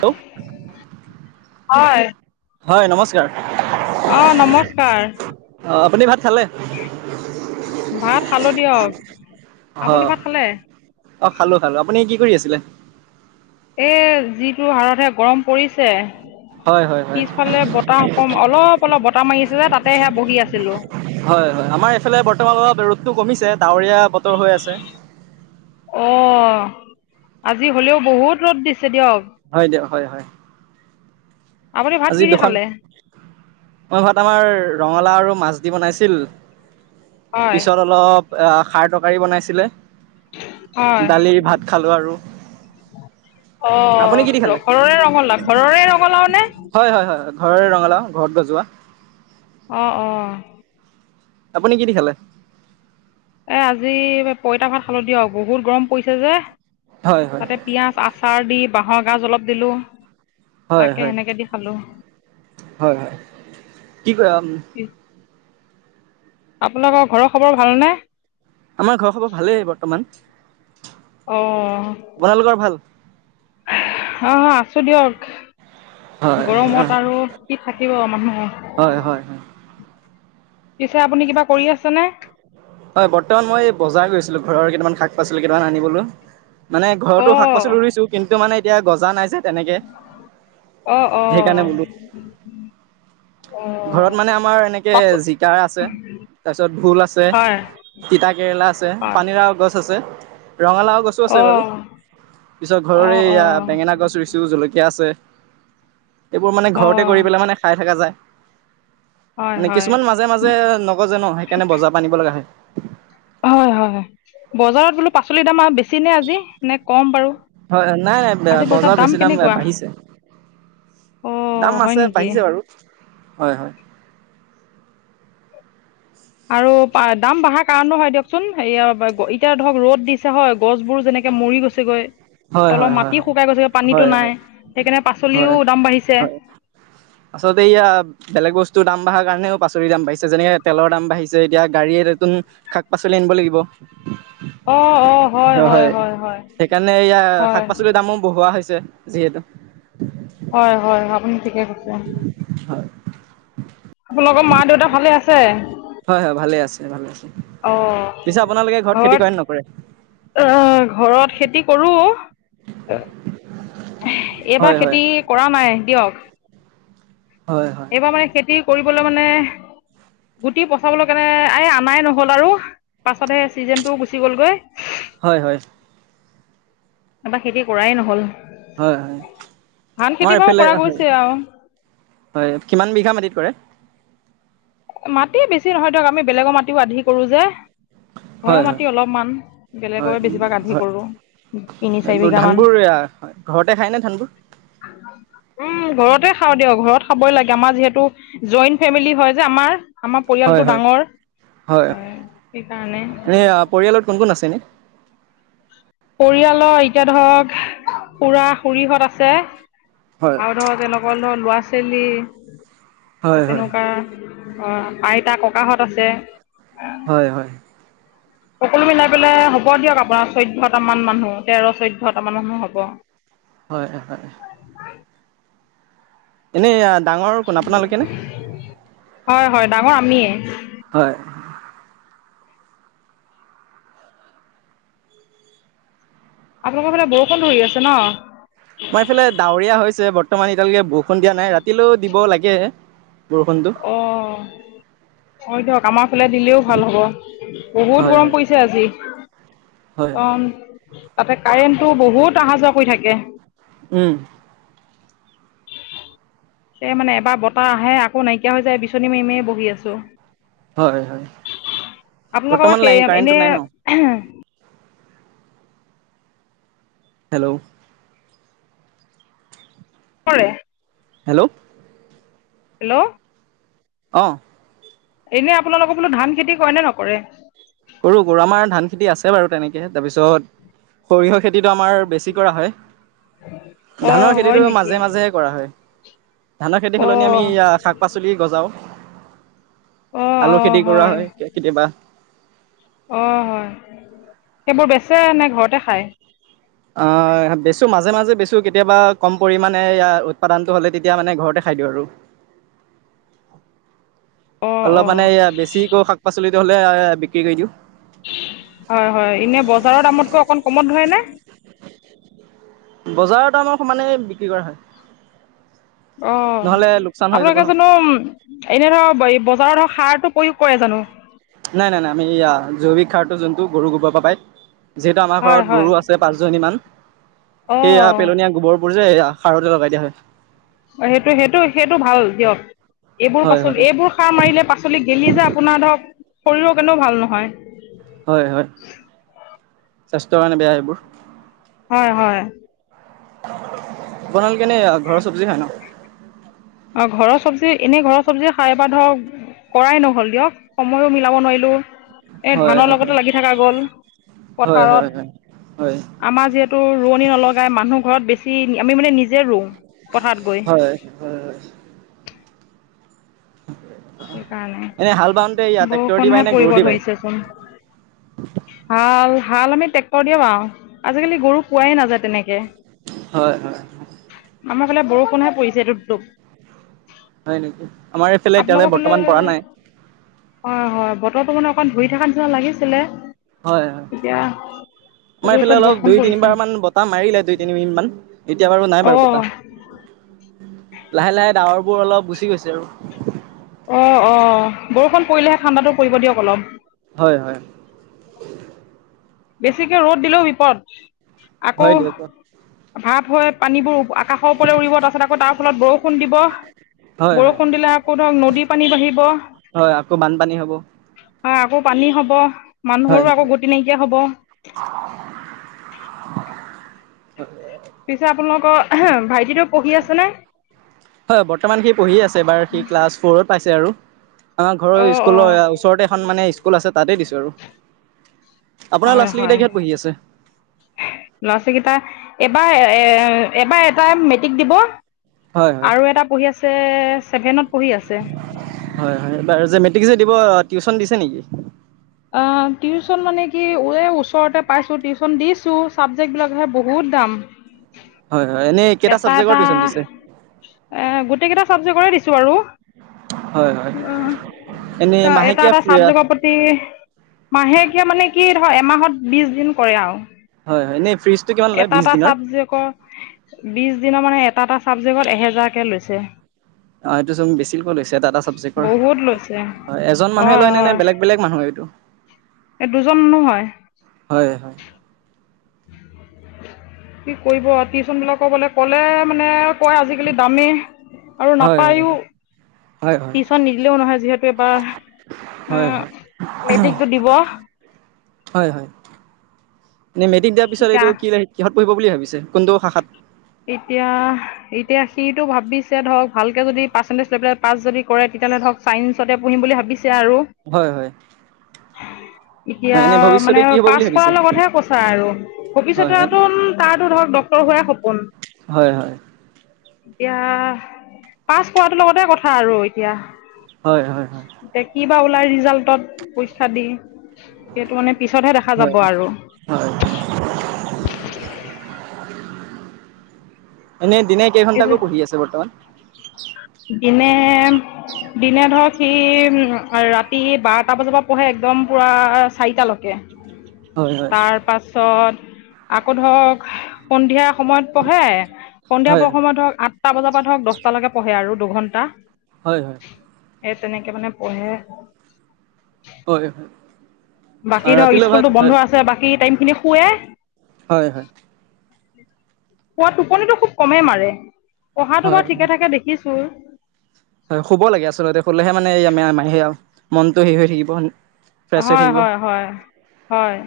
Hello হয়। হয় নমস্কাৰ। অ' নমস্কাৰ। অ' আপুনি ভাত খালে? ভাত খালো দিয়ক। আপুনি হয় ভাত খালে? অ' খালো খালো। আপুনি কি কৰি আছিলে? এ যিটো হাৰ়তহে গৰম পৰিছে। হয় হয় হয় পিছফালে বতাহ অকম অলপ অলপ বতাহ মাৰি আছে যে তাতে সে বহি আছিলো। হয় হয় আমাৰ এইফালে বৰ্তমানৰ অলপ ৰ'দতো টো কমিছে ডাৱৰীয়া বতৰ হৈ আছে। অ' আজি হ'লেও বহুত ৰ'দ দিছে দিয়ক। হয় দিয়ক হয় হয়। আপুনি ভাত আজি কি দি দুখন খালে মই ভাত আমাৰ ৰঙালা আৰু মাছ দিবনাইছিল হয় পিছত অলপ আহ খাৰ তৰকাৰী বনাইছিলে হয় দালি ভাত খালোঁ আৰু আপুনি কি দি খালে অ' ঘৰৰে ৰঙালাও ঘৰৰে ৰঙালাও নে? হয় হয় ঘৰৰে ৰঙালাও ঘৰত গজোৱা। অ' অ' আপুনি কি দি খালে? এ আজি এই পইতা ভাত খালো দিয়ক বহুত গৰম পৰিছে যে। হয় হয় তাতে পিয়াঁজ, আচাৰ দি বাঁহৰ গাজ অলপ দিলোঁ হয় তাকে হয় সেনেকে দি খালো। হয় হয় কি কৰা আপোনালোকৰ ঘৰৰ খবৰ ভালনে? আমাৰ ঘৰৰ খবৰ ভালেই বৰ্তমান। অ' আপোনালোকৰ ভাল হয় হয় আছো দিয়ক। হয় গৰমত আৰু কি থাকিব মানুহ। হয় হয় হয় পিছে আপুনি কিবা কৰি আছেনে? হয় বৰ্তমান মই এই বজাৰ গৈছিলো ঘৰৰ কেইটামান শাক পাচলি কেইটামান আনিবলৈ। মানে ঘৰতো শাক অঁ পাচলি ৰুইছো। কিন্তু মানে এতিয়া গজা নাই যে। তেনেকে, অঁ অঁ সেইকাৰণে বোলো অঁ ঘৰত মানে আমাৰ এনেকে পাছত জিকা আছে, তাৰপিছত ভোল আছে। হয় তিতা কেৰেলা আছে, হয় পানীলাওৰ গছ আছে। ৰঙালাও গছো আছে বাৰু, অঁ পিছত অঁ ঘৰৰে এয়া অঁ বেঙেনা গছ ৰুইছোঁ, জলকীয়া আছে, এইবোৰ মানে ঘৰতে কৰি অঁ পেলাই মানে খাই থকা যায়। হয় মানে হয় কিছুমান মাজে মাজে নগজে ন, সেইকাৰণে বজাৰৰ পৰা আনিব লগা হয়। হয় হয় হয় বজাৰত বোলো পাচলিৰ দাম আৰু বেছি নে আজি নে কম বাৰু? হয় নাই নাই আজি বজাৰত বজাৰ বেছি দাম কেনেকুৱা বাঢ়িছে। দাম অঁ হয় আছে নেকি বাঢ়িছে বাৰু। হয় হয় আৰু দাম বঢ়াৰ কাৰণো হয় দিয়কচোন, এতিয়া ধৰক ৰ'দ দিছে হয় গছবোৰ যেনেকে কে মৰি গৈছেগৈ হয় হয় তলৰ হয় মাটি হয় শুকাই গৈছে, হয় পানীটো হয় নাই সেইকাৰণে হয় পাচলিও দাম বাঢ়িছে। হয় আচলতে এইয়া বেলেগ বস্তুৰ দাম দাম বাঢ়াৰ কাৰণেও পাচলি দাম বাঢ়িছে। যেনেকে তেলৰ দাম বাঢি এতিয়া গাড়ীয়ে নতুন শাক পাচলি আনিব লাগিব। অ অ হয় হয় হয় হয় মানে এয়া শাক হয় পাচলিৰ দামো বঢ়োৱা হৈছে যিহেতু হয় হয় আপুনি [unintelligible] হয় আপোনালোকৰ মা দেউতা ভালে আছে? হয়। হয়। ভালে আছে, ভালে আছে, অঁ পিছে আপোনালোকে ঘৰত খেতি কৰে নকৰে? অ ঘৰত খেতি কৰো, হয় এইবাৰ হয় খেতি কৰা নাই দিয়ক। হয় হয় এইবাৰ মানে খেতি কৰিবলৈ মানে গুটি পচাবলৈ কেনে, এই আনাই নহল আৰু পাছতহে চিজনটোও গুচি গলগৈ। হয়। হয়। এবাৰ খেতি কৰাই নহল। হয় হয় ধান আমাৰ খেতি বাও এইফালে কৰা হয় গৈছে আৰু। হয়। কিমান বিঘা মাটিত কৰে? মাটি বেছি নহয় ধৰক, আমি বেলেগৰ মাটিও আধি কৰো যে। হয় ঘৰৰ হয় মাটি অলপমান, হয় বেলেগৰে বেছিভাগ আধি হয় কৰো। এইবোৰ ধানবোৰ ঘৰতে খাই নে? ধানবোৰ উম। ঘৰতে খাওঁ দিয়া, ঘৰত খাবই লাগে আমাৰ যিহেতু জইণ্ট ফেমিলি হয় যে আমাৰ, আমাৰ হয় পৰিয়ালটো হয় ডাঙৰ। হয়। এনেই পৰিয়ালত কোন কোন আছে এনেই? পৰিয়ালৰ এতিয়া ধৰক খুৰা - খুৰীহঁত আছে। হয়। আৰু ধৰক, তেলোকৰ ধৰ লৰা ছোৱালী, হয় হয় তেনেকুৱা অ', আইতা ককাহঁত আছে। হয়-হয়। সকলো মিলাই পেলাই হ'ব দিয়ক, আপোনাৰ চৈধ্যটামান মানুহ, তেৰ' চৈধ্যটামান মানুহ হ'ব। হয়-হয়। এনেই, ডাঙৰ কোন, আপোনালোকে নে? হয়-হয়, ডাঙৰ আমিয়ে। হয়। আপোনালোকৰ ফালে বৰষুণ ধৰি আছে ন'? আমাৰ ইফালে ডাৱৰীয়া হৈছে, বৰ্তমান এতিয়ালৈকে বৰষুণ দিয়া নাই। ৰাতিলৈ দিব লাগে। বৰষুণটো অ। হয়, দিয়ক। আমাৰ ফালে দিলেও ভাল হব, বহুত হয় হয় গৰম পৰিছে আজি। হয়। অ', তাতে কাৰেণ্টটো বহুত অহা যোৱা কৰি থাকে। উম। হে মানে, এবাৰ বতাহ আহে আ ক' নাইকিয়া হৈ যায়, বিচনী মাৰি মাৰীয়ে বহি আছো। হয় হয় আপোনোকৰ বৰ্তমান বা, লাইন সেৰি কাৰেণ্টটো এনে নাই ন হেল্ল'। [inaudible] হেল্ল'। হেল্ল'। অ। এনেই আপোনালোকৰ বোলো, ধান খেতি কৰে নে নকৰে? কৰো-কৰো, আমাৰ ধান খেতি আছে বাৰু তেনেকে, তাৰপিছত সৰিয়হ খেতি টো, আমাৰ বেছি কৰা হয়। অঁ ধানৰ হয় খেতিটো নেকি মাজে-মাজেহে কৰা হয়। ধানৰ খেতি সলনি, আমি অঁ শাক-পাচলি গজাও। অ আলু অ খেতি কৰা হয়। কেতিয়াবা অ', হয়। সেইবোৰ বেচে নে, ঘৰতে খাই? অ', বেছু, মাজে-মাজে বেছু, কেতিয়াবা কম পৰিমানে উৎপাদনটো হ'লে, তেতিয়া মানে ঘৰতে খা খাই দিওঁ আৰু। অ অ অলপ মানে, বেছি হয়-হয়, এনে বজাৰৰ দামতকৈ অকণমান কমত ধৰেনে?। বজাৰৰ দামৰ সমানে, বিক্ৰী কৰা হয়। অ', নহ'লে লোকচান হৈ যাব ন। আপোনালোকে জানো, এনে ধৰক, বজাৰত ধৰক সাৰ টো, প্ৰয়োগ কৰে জানো। নাই-নাই-নাই, আমি জৈৱিক সাৰতটো যোনটো, গৰু গোবৰ পৰা পাই যিহেতু আমাৰ হয় ঘৰত হয় গৰু আছে পাঁচজনী মান। অ সেইয়া পেলনীয়া গোবৰবোৰ যে, এয়া সাৰতে, লগাই দিয়া হয়। অ', সেইটো-সেইটো-সেইটো, ভাল দিয়ক। এইবোৰ হয় পাচলি, হয় এইবোৰ সাৰ মাৰিলে পাচলি গেলি যে, আপোনাৰ ধৰ, শৰীৰৰ কাৰ'নেও ভাল নহয়। চেষ্ট কাৰণে, বেয়া এইবোৰ। হয়-হয়। আপোনালোকে এনে, ঘৰৰ চবজি খাই ন'?। অ', ঘৰৰ চব্জি, এনেই ঘৰৰ চব্জিএ খাই বা ধৰ, কৰাই নহল দিয়ক, সময়ো মিলাব নোৱাৰিলো। [inaudible] এ ধানৰ হয় লগতে লাগি থকা গ'ল, হয় হয় হয় পথাৰত। হয় হয় আমাৰ যিহেতু ৰোৱনি নলগাই, মানুহ ঘৰত বেছি, আমি মানে নিজে ৰুওঁ। পথাৰত গৈ হয়-হয়-হয়। সেইকাৰণে, এনে হাল বাওঁতে ইয়া ট্ৰেক্টৰ দি বায় বৰষুণহে নে গৰু পৰিব দি বায়? ধৰিছেচোন। হাল-হাল, আমি ট্ৰেক্টৰ দিয়া বাওঁ। আজিকালি গৰু, পোৱাই নাযায় তেনেকে। হয় হয় আমাৰ ফালে বৰষুণহে পৰিছে টুপ টুপ হয় নেকি? আমাৰ এইফালে এতিয়ালৈ আপোনলোকৰ ফলে বৰ্তমান পৰা নাই হয় হয় বতৰটো মানে ধৰি থকা নিচিনা লাগিছিলে হয় হয় এতিয়া আজিতো এইফালে অলপ বৰষুণ দুই পৰিছে তিনিবাৰ মান বতাহ মাৰিলে দুই তিনি মিনিট মান এতিয়া বাৰু নাই বাৰু অ বতাহ লাহে লাহে ডাৱৰবোৰ অলপ গুচি গৈছে আৰু অ অ বৰষুণ পৰিলেহে ঠাণ্ডাতো পৰিব দিয়ক অলপ হয় হয় বেছিকে ৰ'দ দিলেও বিপদ আকৌ হয় দিয়ক ভাৱ হয় পানীবোৰ আকাশৰ ওপৰলৈ উৰিব তাৰপাছত আকৌ তাৰ ফলত বৰষুণ দিব হয় হয়। বৰষুণ দিলে আকৌ ধৰক নদীৰ পানী বাঢ়িব হয় আকৌ বানপানী হ'ব হয় আকৌ পানী হব হয় মানুহৰো আকৌ হয়। গতি নাই [unintelligible] হ'ব পিছে আপোনালোকৰ ভাইটিতো পঢ়ি আছে নে? হয় বৰ্তমান সি পঢ়ি আছে এবাৰ সি ক্লাছ ফ'ৰত পাইছে আৰু আমাৰ ঘৰৰ অ', অ', স্কুলৰ ওচৰতে এখন মানে স্কুল আছে তাতে দিছো আৰু আপোনাৰ ল'ৰা হয়, ছোৱালীকেইটা হয়, কিহত পঢ়ি আছে? লৰা ছোৱালীকেইটা এবাৰ এ এবাৰ এটায়ে মেট্ৰিক দিব হয় হয় আৰু এটা পঢ়ি আছে চেভেনত। হয় হয় এইবাৰ যে মেট্ৰিক দিব টিউচন দিছে নেকি? অ টিউচন মানে কি এই ওচৰতে পাইছো টিউচন দিছো চাবজেক্ট বিলাকহে বহুত দাম হয় হয় এনেই কেইটা এটা চাবজেক্টৰ এটা টিউচন দিছে এ গোটেই কেইটা চাবজেক্টৰে দিছো আৰু হয় হয় উম, এনে ত' এটা মাহেকীয়া এটা চাবজেগৰ প্ৰতি মাহেকীয়া মানে কি [unintelligible] এমাহত বিশ দিন কৰে আৰু হয় হয় এনেই ফিজটো কিমান লয় এটা বিশ এটা দিনৰ চাবজেকৰ বিচ দিনৰ মানে এটা এটা ছাবজেক্টত এহেজাৰকে লৈছে অ', এইটো চোন বেছি কৈ লৈছে এটা এটা চাবজেকৰ। বহুত লৈছে হয়, এজন মানুহে হয় লয় নে নে হয় বেলেগ বেলেগ মানুহে এইটো? এই দুজন মানুহ হয় হয়, কি কৰিব টিউশ্যন বিলাকৰ বোলে কলে মানে কয় আজিকালি দামে আৰু হয় নাপায়ো হয় হয় হয় টিউচন নিদিলেও নহয় যিহেতু এইবাৰ উ, হয় হয় মেট্ৰিকটো দিব হয়, হয় এ মেট্ৰিক দিয়াৰ পিছত এতিয়া এইটো কি সহত পঢ়িব বুলি ভাবিছে কোনটো শাখাত? এতিয়া-এতিয়া সিটো ভাবিছে ধৰক ভালকে যদি পাৰ্চেণ্টেজ লৈ পেলাই পাছ যদি কৰে তেনে ধক চাইঞ্চতে পঢ়ম বুলি ভাবিছে আৰু হয় হয় [inaudible] এতিয়া হয় এনে মানে ভৱিষ্যতে কি হ'ব পাছ বুলি ভাবিছে কৰাৰ লগতহে কৈছা আৰু হয় ভৱিষ্যতে তাৰটো ধৰক ডক্টৰ হোৱায়ে সপোন হয় হয় এতিয়া পাছ কৰাটো লগতে কথা আৰু এতিয়া হয়, হয় কিবা ওলাই ৰিজাল্টত পইচা দি সেইটো মানে পিছতহে দেখা হয় হয় যাব আৰু হয় এনেই দিনে কেইঘন্টাকৈ আৰু পঢ়ি আছে বৰ্তমান? দিনে [inaudible] দিনে ধৰক সি ৰাতি বাৰটা বজাৰ পৰা পঢ়ে একদম পূৰা চাৰিটালৈকে। হয় হয় তাৰ পাছত আকৌ ধৰক সন্ধিয়া সময়ত পঢ়ে সন্ধিয়া হয় প সময়ত হওক আঠটা বজাৰ পৰা ধৰক দশটালৈকে পঢ়ে আৰু দুঘন্টা। হয়, সেই তেনেকে মানে পঢ়ে। হয়, আৰু বাকী ধৰক ৰাতিলৈ ভাত স্কুলটো হয় বন্ধ আছে বাকী টাইম খিনি শুৱে। হয়, হয়। পোৱা টোপনিটো খুব কমেই মাৰে পঢ়াটো হয় বাৰু ঠিকে থঠাকে দেখিছো। [unintelligible] হয় শুব লাগে আচলতে, শুলেহে মানে [unintelligible] মনটো হেৰি হৈ থাকিব ফ্ৰেছ হৈ হয়, থাকিব হয়, হয়, হয়,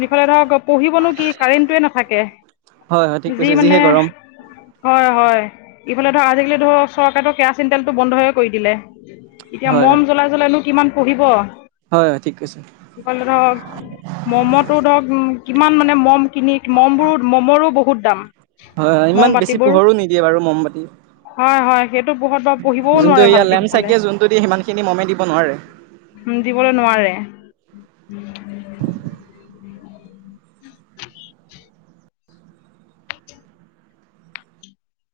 নিফালে ধৰক পঢ়িবনো কি কাৰেণ্টোয়ে নাথাকে। হয় হয় ঠিক যি কৈছে যিহে মানে, গৰম হয়, হয়। ইফালে ধৰ আজিকালি ধৰক চৰকাৰেতো কেৰাচিন তেলটো বন্ধইে কৰি দিলে। এতিয়া হয় মম জ্বলাই জ্বলাইনো কিমান পঢ়িব? হয়, হয়, ঠিক আছে ক ধৰক মমতো ধৰক দাম হয়, মম ইমান বেছি বাতিবোৰ পোহৰো নিদিয়ে বাৰু মমবাতি। হয় হয় সেইটো পঢ়ত বাৰু পঢ়িবও যোনটো নোৱাৰে এয়া ভালকে লেম্প সিফালে। চাকিয়ে যোনটো দিয়ে সিমানখিনি মমে দিব নোৱাৰে নাৰে। [inaudible]